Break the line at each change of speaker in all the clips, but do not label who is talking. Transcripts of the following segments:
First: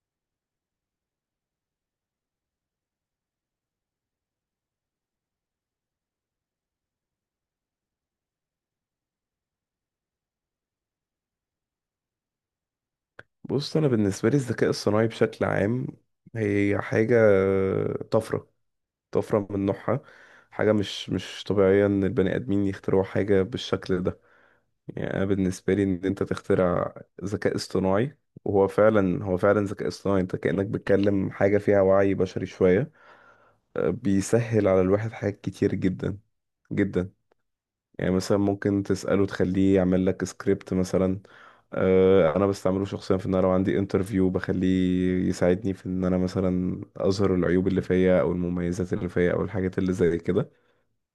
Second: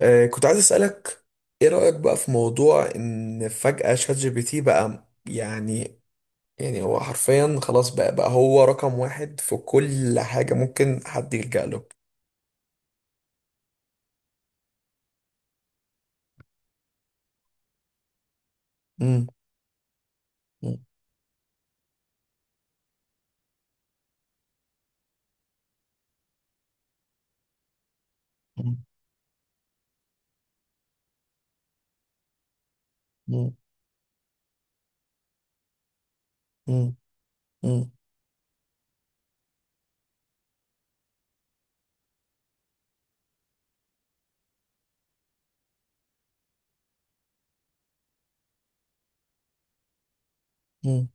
كنت عايز أسألك، إيه رأيك بقى في موضوع إن فجأة شات جي بي تي بقى يعني هو حرفيا خلاص بقى هو رقم واحد في كل حاجة ممكن حد يلجأ له.
بص انا بالنسبه لي الذكاء الصناعي بشكل عام هي حاجه، طفره،
مم.
طفره من نوعها. حاجه
مم.
مش طبيعيه ان البني ادمين يخترعوا حاجه بالشكل ده. يعني انا بالنسبه لي ان انت تخترع ذكاء اصطناعي وهو
مم.
فعلا، هو فعلا ذكاء اصطناعي، انت كانك بتكلم حاجه فيها وعي بشري شويه.
مم.
بيسهل على الواحد حاجات كتير جدا
مم.
جدا.
مم.
يعني مثلا ممكن تسأله تخليه يعمل لك سكريبت مثلا. انا بستعمله شخصيا في ان انا لو عندي انترفيو بخليه يساعدني في ان انا مثلا اظهر العيوب اللي فيا او المميزات اللي فيا او الحاجات اللي زي كده.
مم.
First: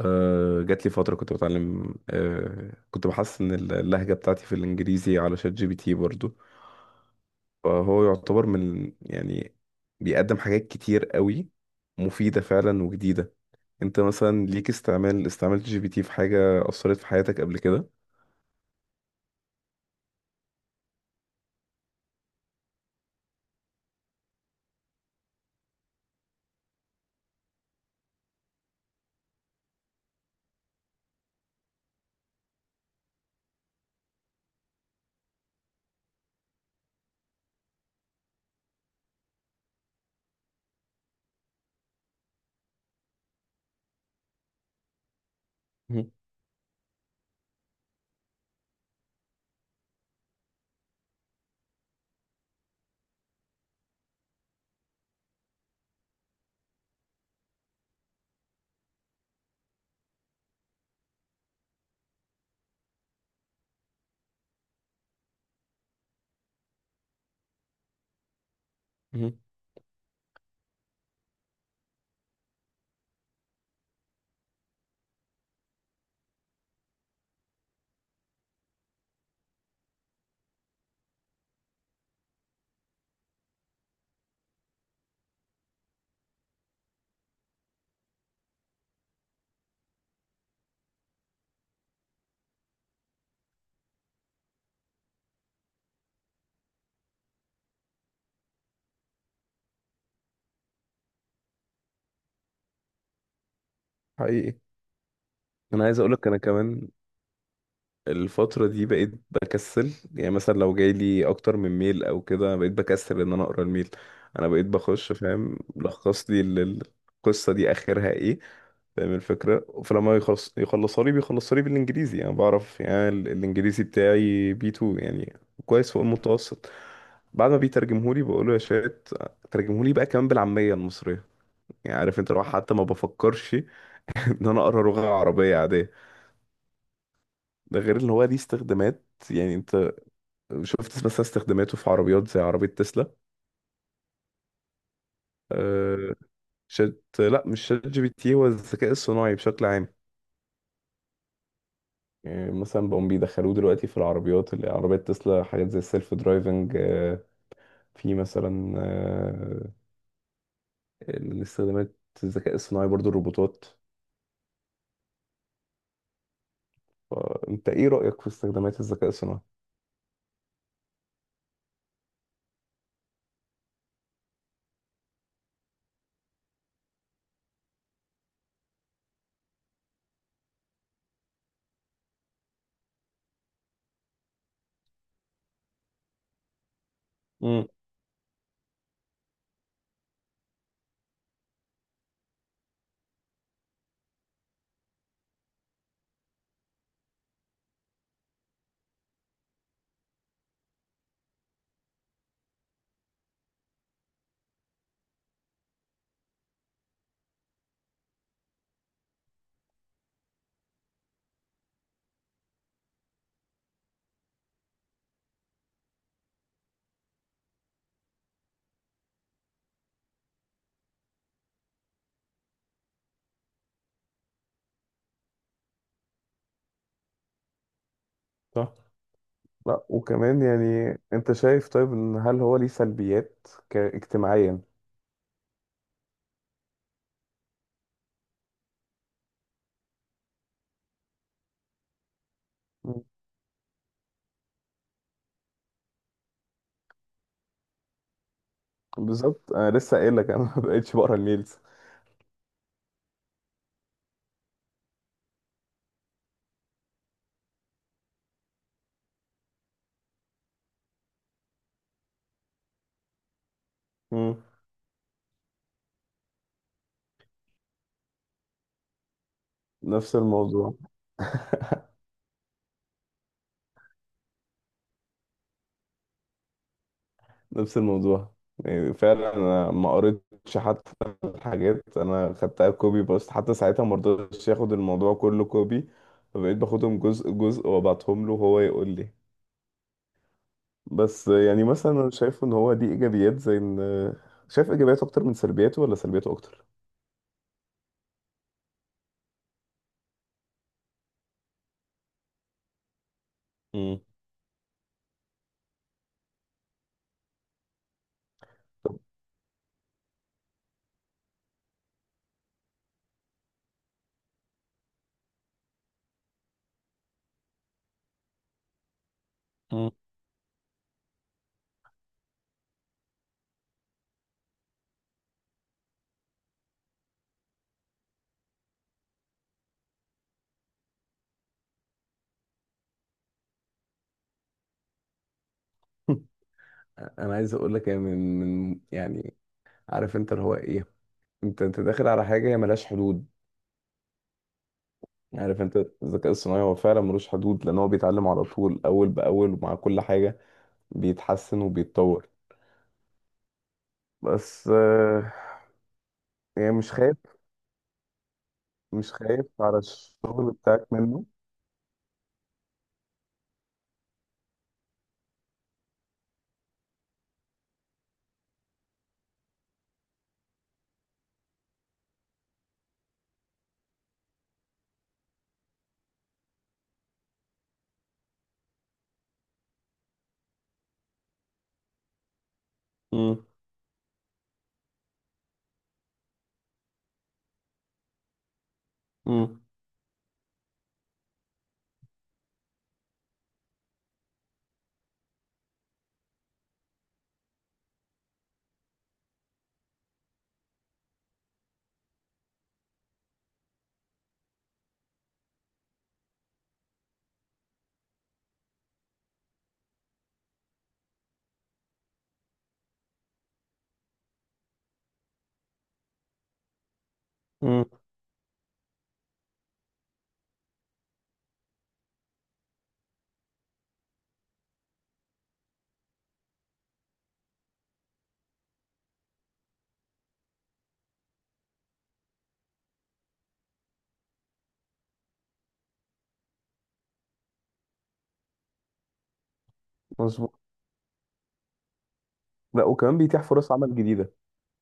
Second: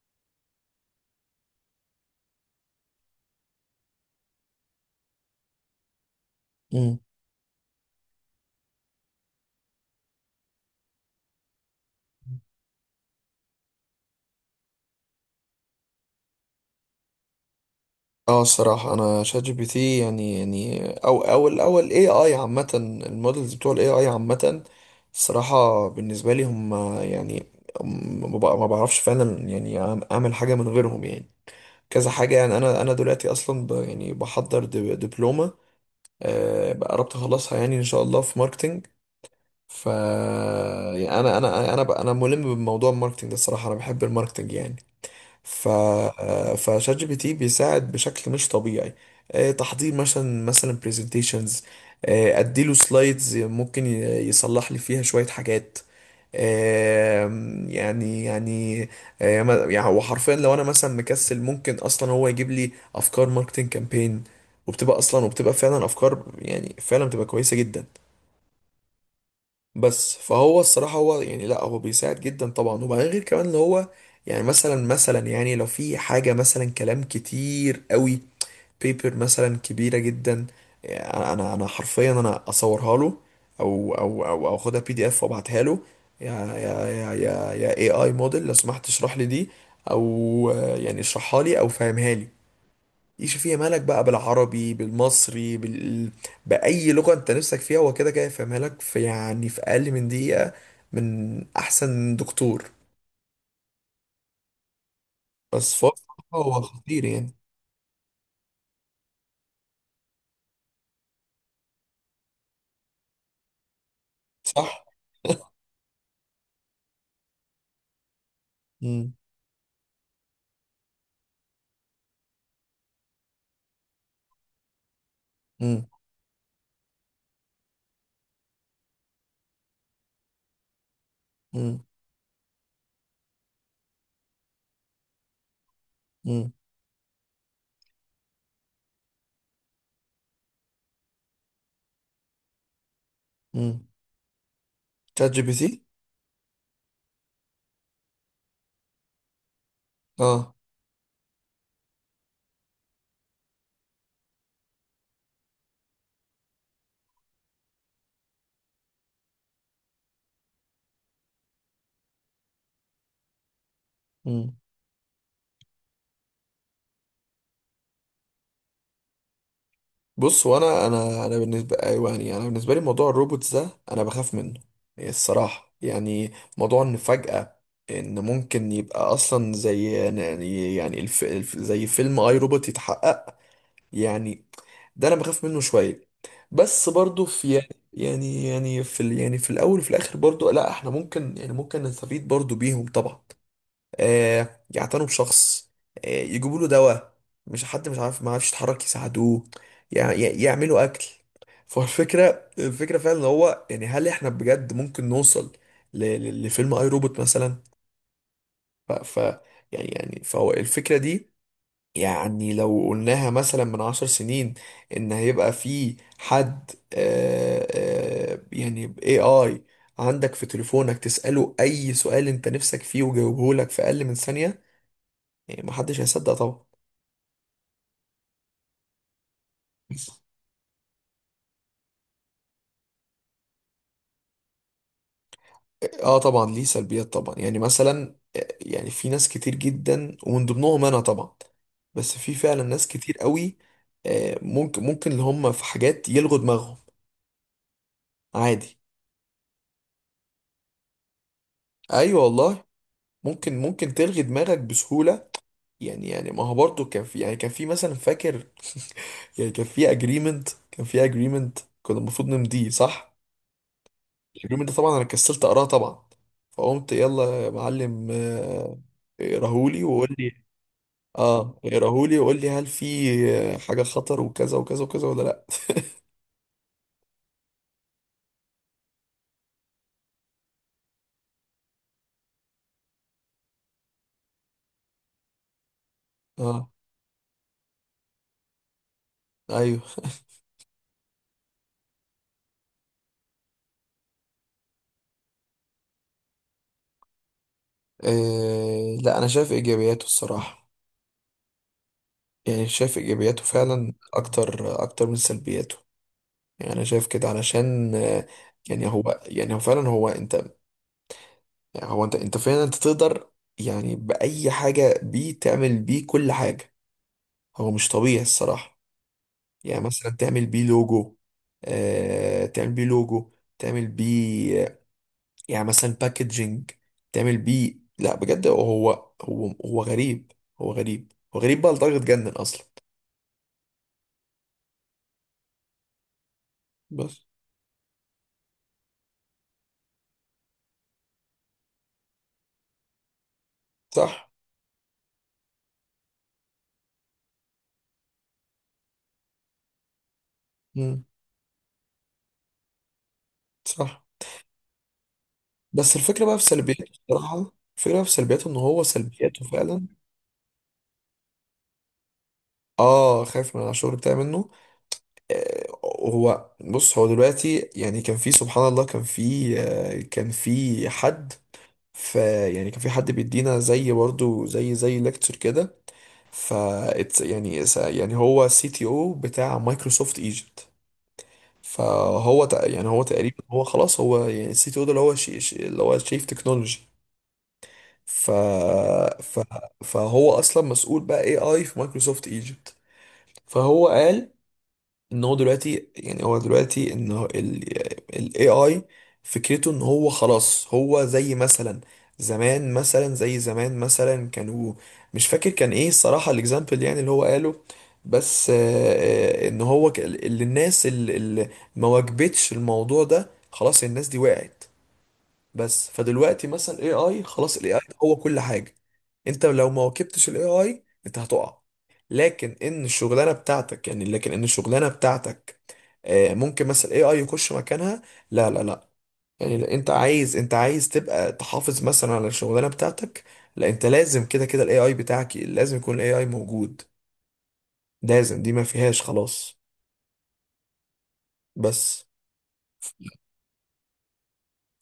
جات لي فترة كنت بتعلم، كنت بحسن اللهجة بتاعتي في الانجليزي على شات جي بي تي برضو.
مم.
فهو يعتبر من، يعني بيقدم حاجات كتير قوي مفيدة فعلا وجديدة. انت مثلا ليك استعمال؟ استعملت جي بي تي في حاجة أثرت في حياتك قبل كده؟
اه، الصراحة أنا شات جي بي تي يعني أو الأول اي اي عامة، المودلز بتوع الاي اي عامة. الصراحة بالنسبة لي هم، يعني ما بعرفش فعلا يعني أعمل حاجة من غيرهم يعني. كذا حاجة يعني أنا دلوقتي أصلا يعني بحضر دبلومة، بقى قربت أخلصها يعني إن شاء الله في ماركتينج. ف يعني أنا ملم بموضوع الماركتينج ده، الصراحة أنا بحب الماركتينج يعني. ف فشات جي بي تي بيساعد بشكل مش طبيعي، تحضير مثلا برزنتيشنز، اديله سلايدز، ممكن يصلح لي فيها شوية حاجات. يعني يعني هو حرفيا لو انا مثلا مكسل ممكن اصلا هو يجيب لي افكار ماركتنج كامبين، وبتبقى فعلا افكار، يعني فعلا بتبقى كويسة جدا.
مهم.
بس فهو الصراحة هو يعني لا، هو بيساعد جدا طبعا، وبعدين غير كمان اللي هو يعني مثلا، يعني لو في حاجة مثلا كلام كتير قوي، بيبر مثلا كبيرة جدا، يعني انا حرفيا انا اصورها له، او اخدها بي دي اف وابعتها له، يا اي اي موديل، لو سمحت اشرح لي دي، او يعني اشرحها لي او فهمها لي، يشوف فيها مالك بقى، بالعربي، بالمصري، بأي لغة انت نفسك فيها، هو كده كده يفهمها لك في يعني في أقل من دقيقة، من أحسن دكتور.
حقيقي.
بس
انا
فهو
عايز اقولك
بصراحة
انا
هو
كمان
خطير يعني.
الفترة دي بقيت بكسل. يعني مثلا لو جاي لي اكتر من ميل او كده بقيت بكسل ان انا اقرا الميل. انا بقيت
صح؟
بخش فاهم، لخص لي القصة دي اخرها ايه.
مم.
فاهم الفكرة؟ فلما يخلص يخلصها لي بيخلصها لي بالانجليزي. انا بعرف يعني ال- الانجليزي بتاعي بي 2 يعني،
مم.
كويس فوق المتوسط. بعد ما بيترجمهولي بقوله يا شات ترجمهولي بقى كمان بالعامية المصرية.
مم.
يعني عارف انت، لو حتى ما بفكرش ان انا اقرا لغة عربية.
مم.
ده غير ان هو ليه استخدامات. يعني انت شفت مثلا استخداماته في عربيات زي عربية تسلا؟
مم. شات جي بي تي؟
آه. شات، لا مش شات جي بي تي، هو الذكاء الصناعي بشكل عام.
اه.
يعني مثلا بقوا بيدخلوه دلوقتي في العربيات، اللي عربيات تسلا، حاجات زي السيلف درايفنج. في مثلا، الاستخدامات، الذكاء الصناعي برضو الروبوتات. فانت ايه رأيك في استخدامات الذكاء الصناعي؟
بص، وانا انا انا بالنسبه، ايوه يعني انا بالنسبه لي موضوع الروبوتس ده انا بخاف منه، يعني الصراحه يعني، موضوع ان فجاه ان ممكن يبقى اصلا زي يعني زي فيلم اي روبوت يتحقق يعني، ده انا بخاف منه شويه. بس برضو في
امم.
يعني، يعني في الاول وفي الاخر برضو، لا احنا ممكن يعني ممكن نستفيد برضو بيهم طبعا، يعتنوا بشخص، يجيبوا له دواء، مش حد مش عارف ما عارفش يتحرك يساعدوه، يعملوا اكل. فالفكره، فعلا ان هو يعني هل احنا بجد ممكن نوصل لفيلم اي روبوت مثلا؟ ف, ف يعني فهو الفكره دي، يعني لو قلناها مثلا من 10 سنين، ان هيبقى في حد يعني اي اي عندك في تليفونك تسأله اي سؤال انت نفسك فيه وجاوبه لك في اقل من ثانية، يعني محدش هيصدق طبعا.
صح. لا وكمان، يعني انت شايف طيب ان هل هو ليه سلبيات اجتماعيا؟
اه طبعا، ليه سلبيات طبعا، يعني مثلا يعني في ناس كتير جدا ومن ضمنهم انا طبعا، بس في فعلا ناس كتير قوي، ممكن اللي هم في حاجات يلغوا دماغهم عادي.
بالظبط، انا لسه قايل لك انا ما بقتش بقرا الميلز.
ايوه والله، ممكن تلغي دماغك بسهولة، يعني ما هو برضه كان في يعني كان في مثلا، فاكر يعني كان في اجريمنت، كان في اجريمنت كنا المفروض نمضيه صح،
مم.
اليوم ده طبعا انا كسلت اقراه طبعا، فقمت يلا يا معلم، اقراهولي وقول
نفس
لي،
الموضوع.
اه اقراهولي وقول لي هل في حاجه خطر وكذا وكذا وكذا، ولا لا.
نفس الموضوع. يعني فعلا انا ما قريتش حتى. الحاجات انا خدتها كوبي، بس حتى ساعتها ما رضيتش ياخد الموضوع كله كوبي، فبقيت
اه.
باخدهم جزء جزء وابعتهم له وهو يقول لي.
ايوه.
بس يعني مثلا انا شايف ان هو دي ايجابيات، زي ان شايف ايجابياته اكتر من سلبياته ولا سلبياته اكتر؟
آه لا، انا شايف ايجابياته الصراحه، يعني شايف ايجابياته فعلا
مم.
اكتر اكتر من سلبياته. يعني انا شايف كده علشان يعني هو يعني هو فعلا هو انت هو انت انت فعلا انت تقدر يعني باي حاجه بيه، تعمل بيه كل حاجه، هو مش طبيعي الصراحه، يعني
مم.
مثلا تعمل بيه لوجو، تعمل بيه لوجو، تعمل بيه يعني مثلا باكجينج، تعمل بيه، لا بجد هو، هو غريب، هو غريب، هو غريب بقى لدرجة جنن أصلا. بس.
انا عايز اقول لك يعني، من يعني، عارف انت اللي هو ايه، انت انت داخل على حاجه هي ملهاش حدود.
صح.
يعني عارف انت، الذكاء الصناعي هو فعلا ملوش حدود، لان هو بيتعلم على طول اول باول ومع كل حاجه
مم.
بيتحسن وبيتطور.
صح.
بس
بس الفكرة بقى في
يعني
سلبياته،
مش خايف.
الصراحة، الفكرة بقى في سلبياته، إن هو
مش
سلبياته
خايف على
فعلا،
الشغل بتاعك منه؟
اه خايف من على الشغل بتاعي منه. آه، هو بص، هو دلوقتي يعني كان في سبحان الله كان في كان في حد، كان في حد بيدينا زي برضو زي ليكتشر كده، ف يعني هو سي تي او بتاع مايكروسوفت ايجيبت، يعني هو تقريبا
امم.
هو خلاص هو يعني السي تي او ده، اللي هو اللي هو شيف تكنولوجي، ف... ف...
امم.
فهو اصلا مسؤول بقى اي اي في مايكروسوفت ايجيبت. فهو قال ان هو دلوقتي يعني هو دلوقتي ان هو ال ال AI، فكرته ان هو خلاص هو زي مثلا زمان، مثلا زي زمان مثلا كانوا، مش فاكر كان ايه الصراحة الاكزامبل يعني اللي هو قاله، بس ان هو اللي الناس اللي ما واجبتش الموضوع ده خلاص الناس دي وقعت. بس فدلوقتي مثلا الاي اي خلاص، الاي اي
امم.
هو كل حاجه، انت لو ما واكبتش الاي اي انت هتقع. لكن ان الشغلانه بتاعتك، ممكن مثلا الاي اي يخش مكانها، لا لا لا، يعني لا، انت عايز تبقى تحافظ مثلا على الشغلانه بتاعتك، لا انت لازم كده كده الاي اي بتاعك لازم يكون الاي اي موجود، لازم، دي ما فيهاش خلاص.
مظبوط.
بس.
لا وكمان بيتيح فرص عمل جديده.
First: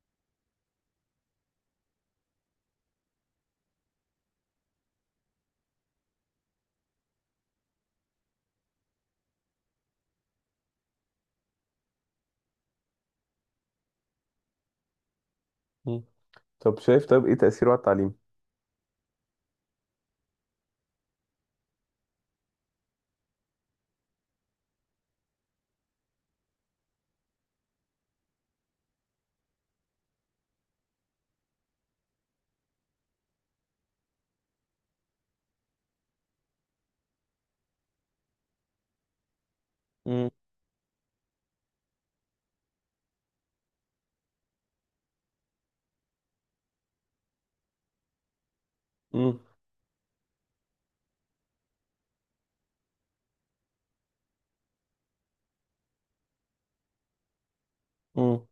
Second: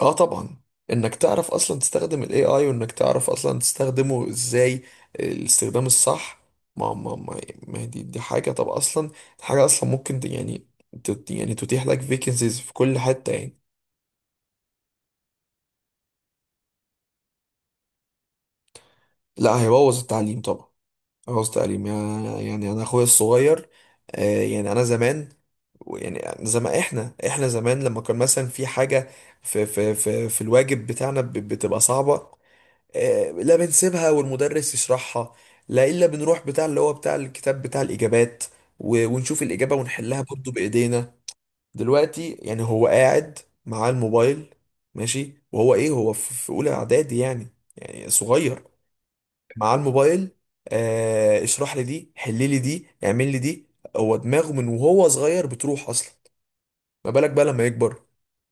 اه طبعا، انك تعرف اصلا تستخدم الاي اي، وانك تعرف اصلا تستخدمه ازاي، الاستخدام الصح، ما ما ما, ما دي حاجه طب اصلا، حاجه اصلا ممكن يعني يعني تتيح لك فيكنسيز في كل حته يعني.
مم. طب شايف طب ايه تاثيره على التعليم؟
لا، هيبوظ التعليم طبعا، هيبوظ التعليم يعني انا اخويا الصغير، آه يعني انا زمان، يعني زمان احنا زمان لما كان مثلا في حاجه في في الواجب بتاعنا بتبقى صعبه، لا بنسيبها والمدرس يشرحها، لا الا بنروح بتاع اللي هو بتاع الكتاب بتاع الاجابات، ونشوف الاجابه ونحلها
امم.
برضه بايدينا. دلوقتي يعني هو قاعد معاه الموبايل ماشي، وهو ايه، هو في اولى اعدادي يعني، يعني صغير،
امم.
معاه الموبايل، آه اشرح لي دي، حل لي دي، اعمل لي دي، هو دماغه من وهو صغير بتروح اصلا، ما بالك بقى لما يكبر.
امم.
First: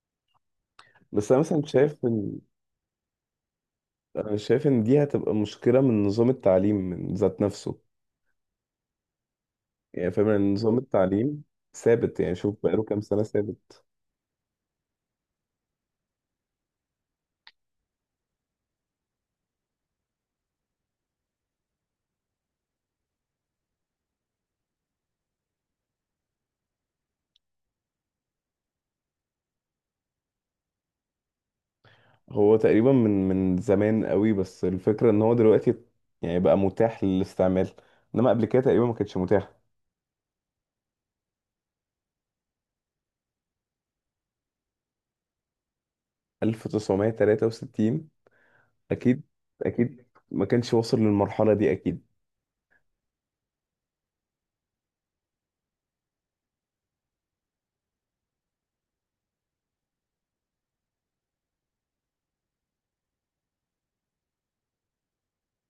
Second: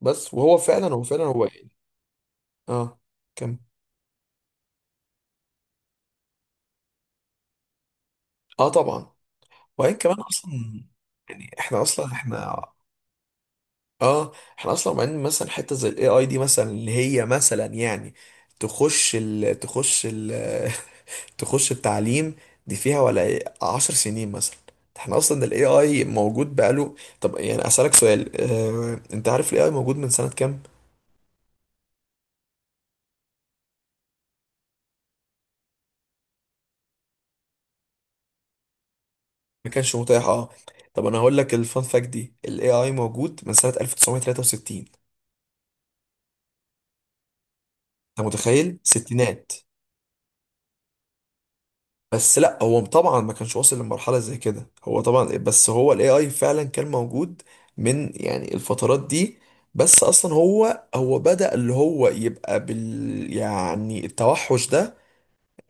بس وهو فعلا هو فعلا
بس انا
هو
مثلا شايف ان،
اه. كم.
انا شايف ان دي هتبقى مشكله من نظام التعليم من ذات نفسه.
اه طبعا، وبعدين
يعني
كمان
فاهم
اصلا،
إن نظام التعليم
يعني احنا اصلا
ثابت. يعني شوف
احنا.
بقاله كام سنة ثابت.
اه. احنا اصلا معين مثلا حته زي الاي اي دي مثلا، اللي هي مثلا يعني تخش ال تخش التعليم، دي فيها ولا 10 سنين مثلا، احنا اصلا الاي اي موجود بقاله. طب يعني اسالك سؤال، اه انت عارف الاي اي موجود من سنه كام؟
هو تقريبا من زمان قوي، بس الفكرة ان هو دلوقتي يعني بقى متاح للاستعمال. انما قبل كده تقريبا ما كانش متاح.
ما كانش متاح اه. طب انا هقول لك الفان فاكت دي، الاي اي موجود من سنه 1963.
1963؟
انت متخيل،
اكيد.
ستينات.
اكيد ما كانش واصل للمرحلة دي اكيد.
بس لا هو طبعا ما كانش واصل لمرحلة زي كده هو طبعا إيه، بس هو الاي اي فعلا كان موجود من يعني الفترات دي، بس اصلا هو بدأ اللي هو يبقى بال يعني التوحش ده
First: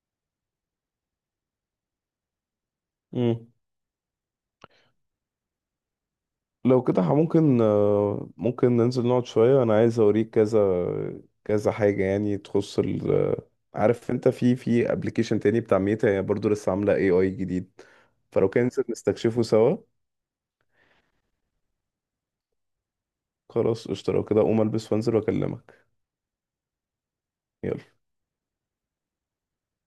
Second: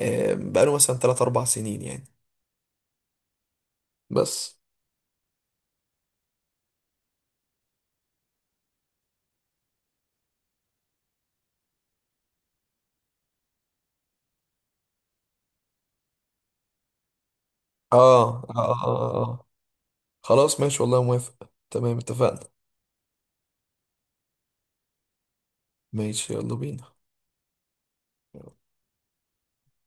بقاله مثلا 3 4 سنين يعني.
مم.
بس.
لو كده ممكن، ممكن ننزل نقعد شوية. أنا عايز أوريك كذا كذا حاجة يعني تخص ال، عارف أنت في في أبلكيشن تاني بتاع ميتا، هي برضه لسه عاملة اي اي جديد،
آه آه,
فلو كان ننزل
آه, آه, اه
نستكشفه
آه.
سوا.
خلاص ماشي والله موافق، تمام اتفقنا.
خلاص قشطة، لو كده أقوم ألبس وأنزل وأكلمك.
ماشي يلا بينا.
يلا.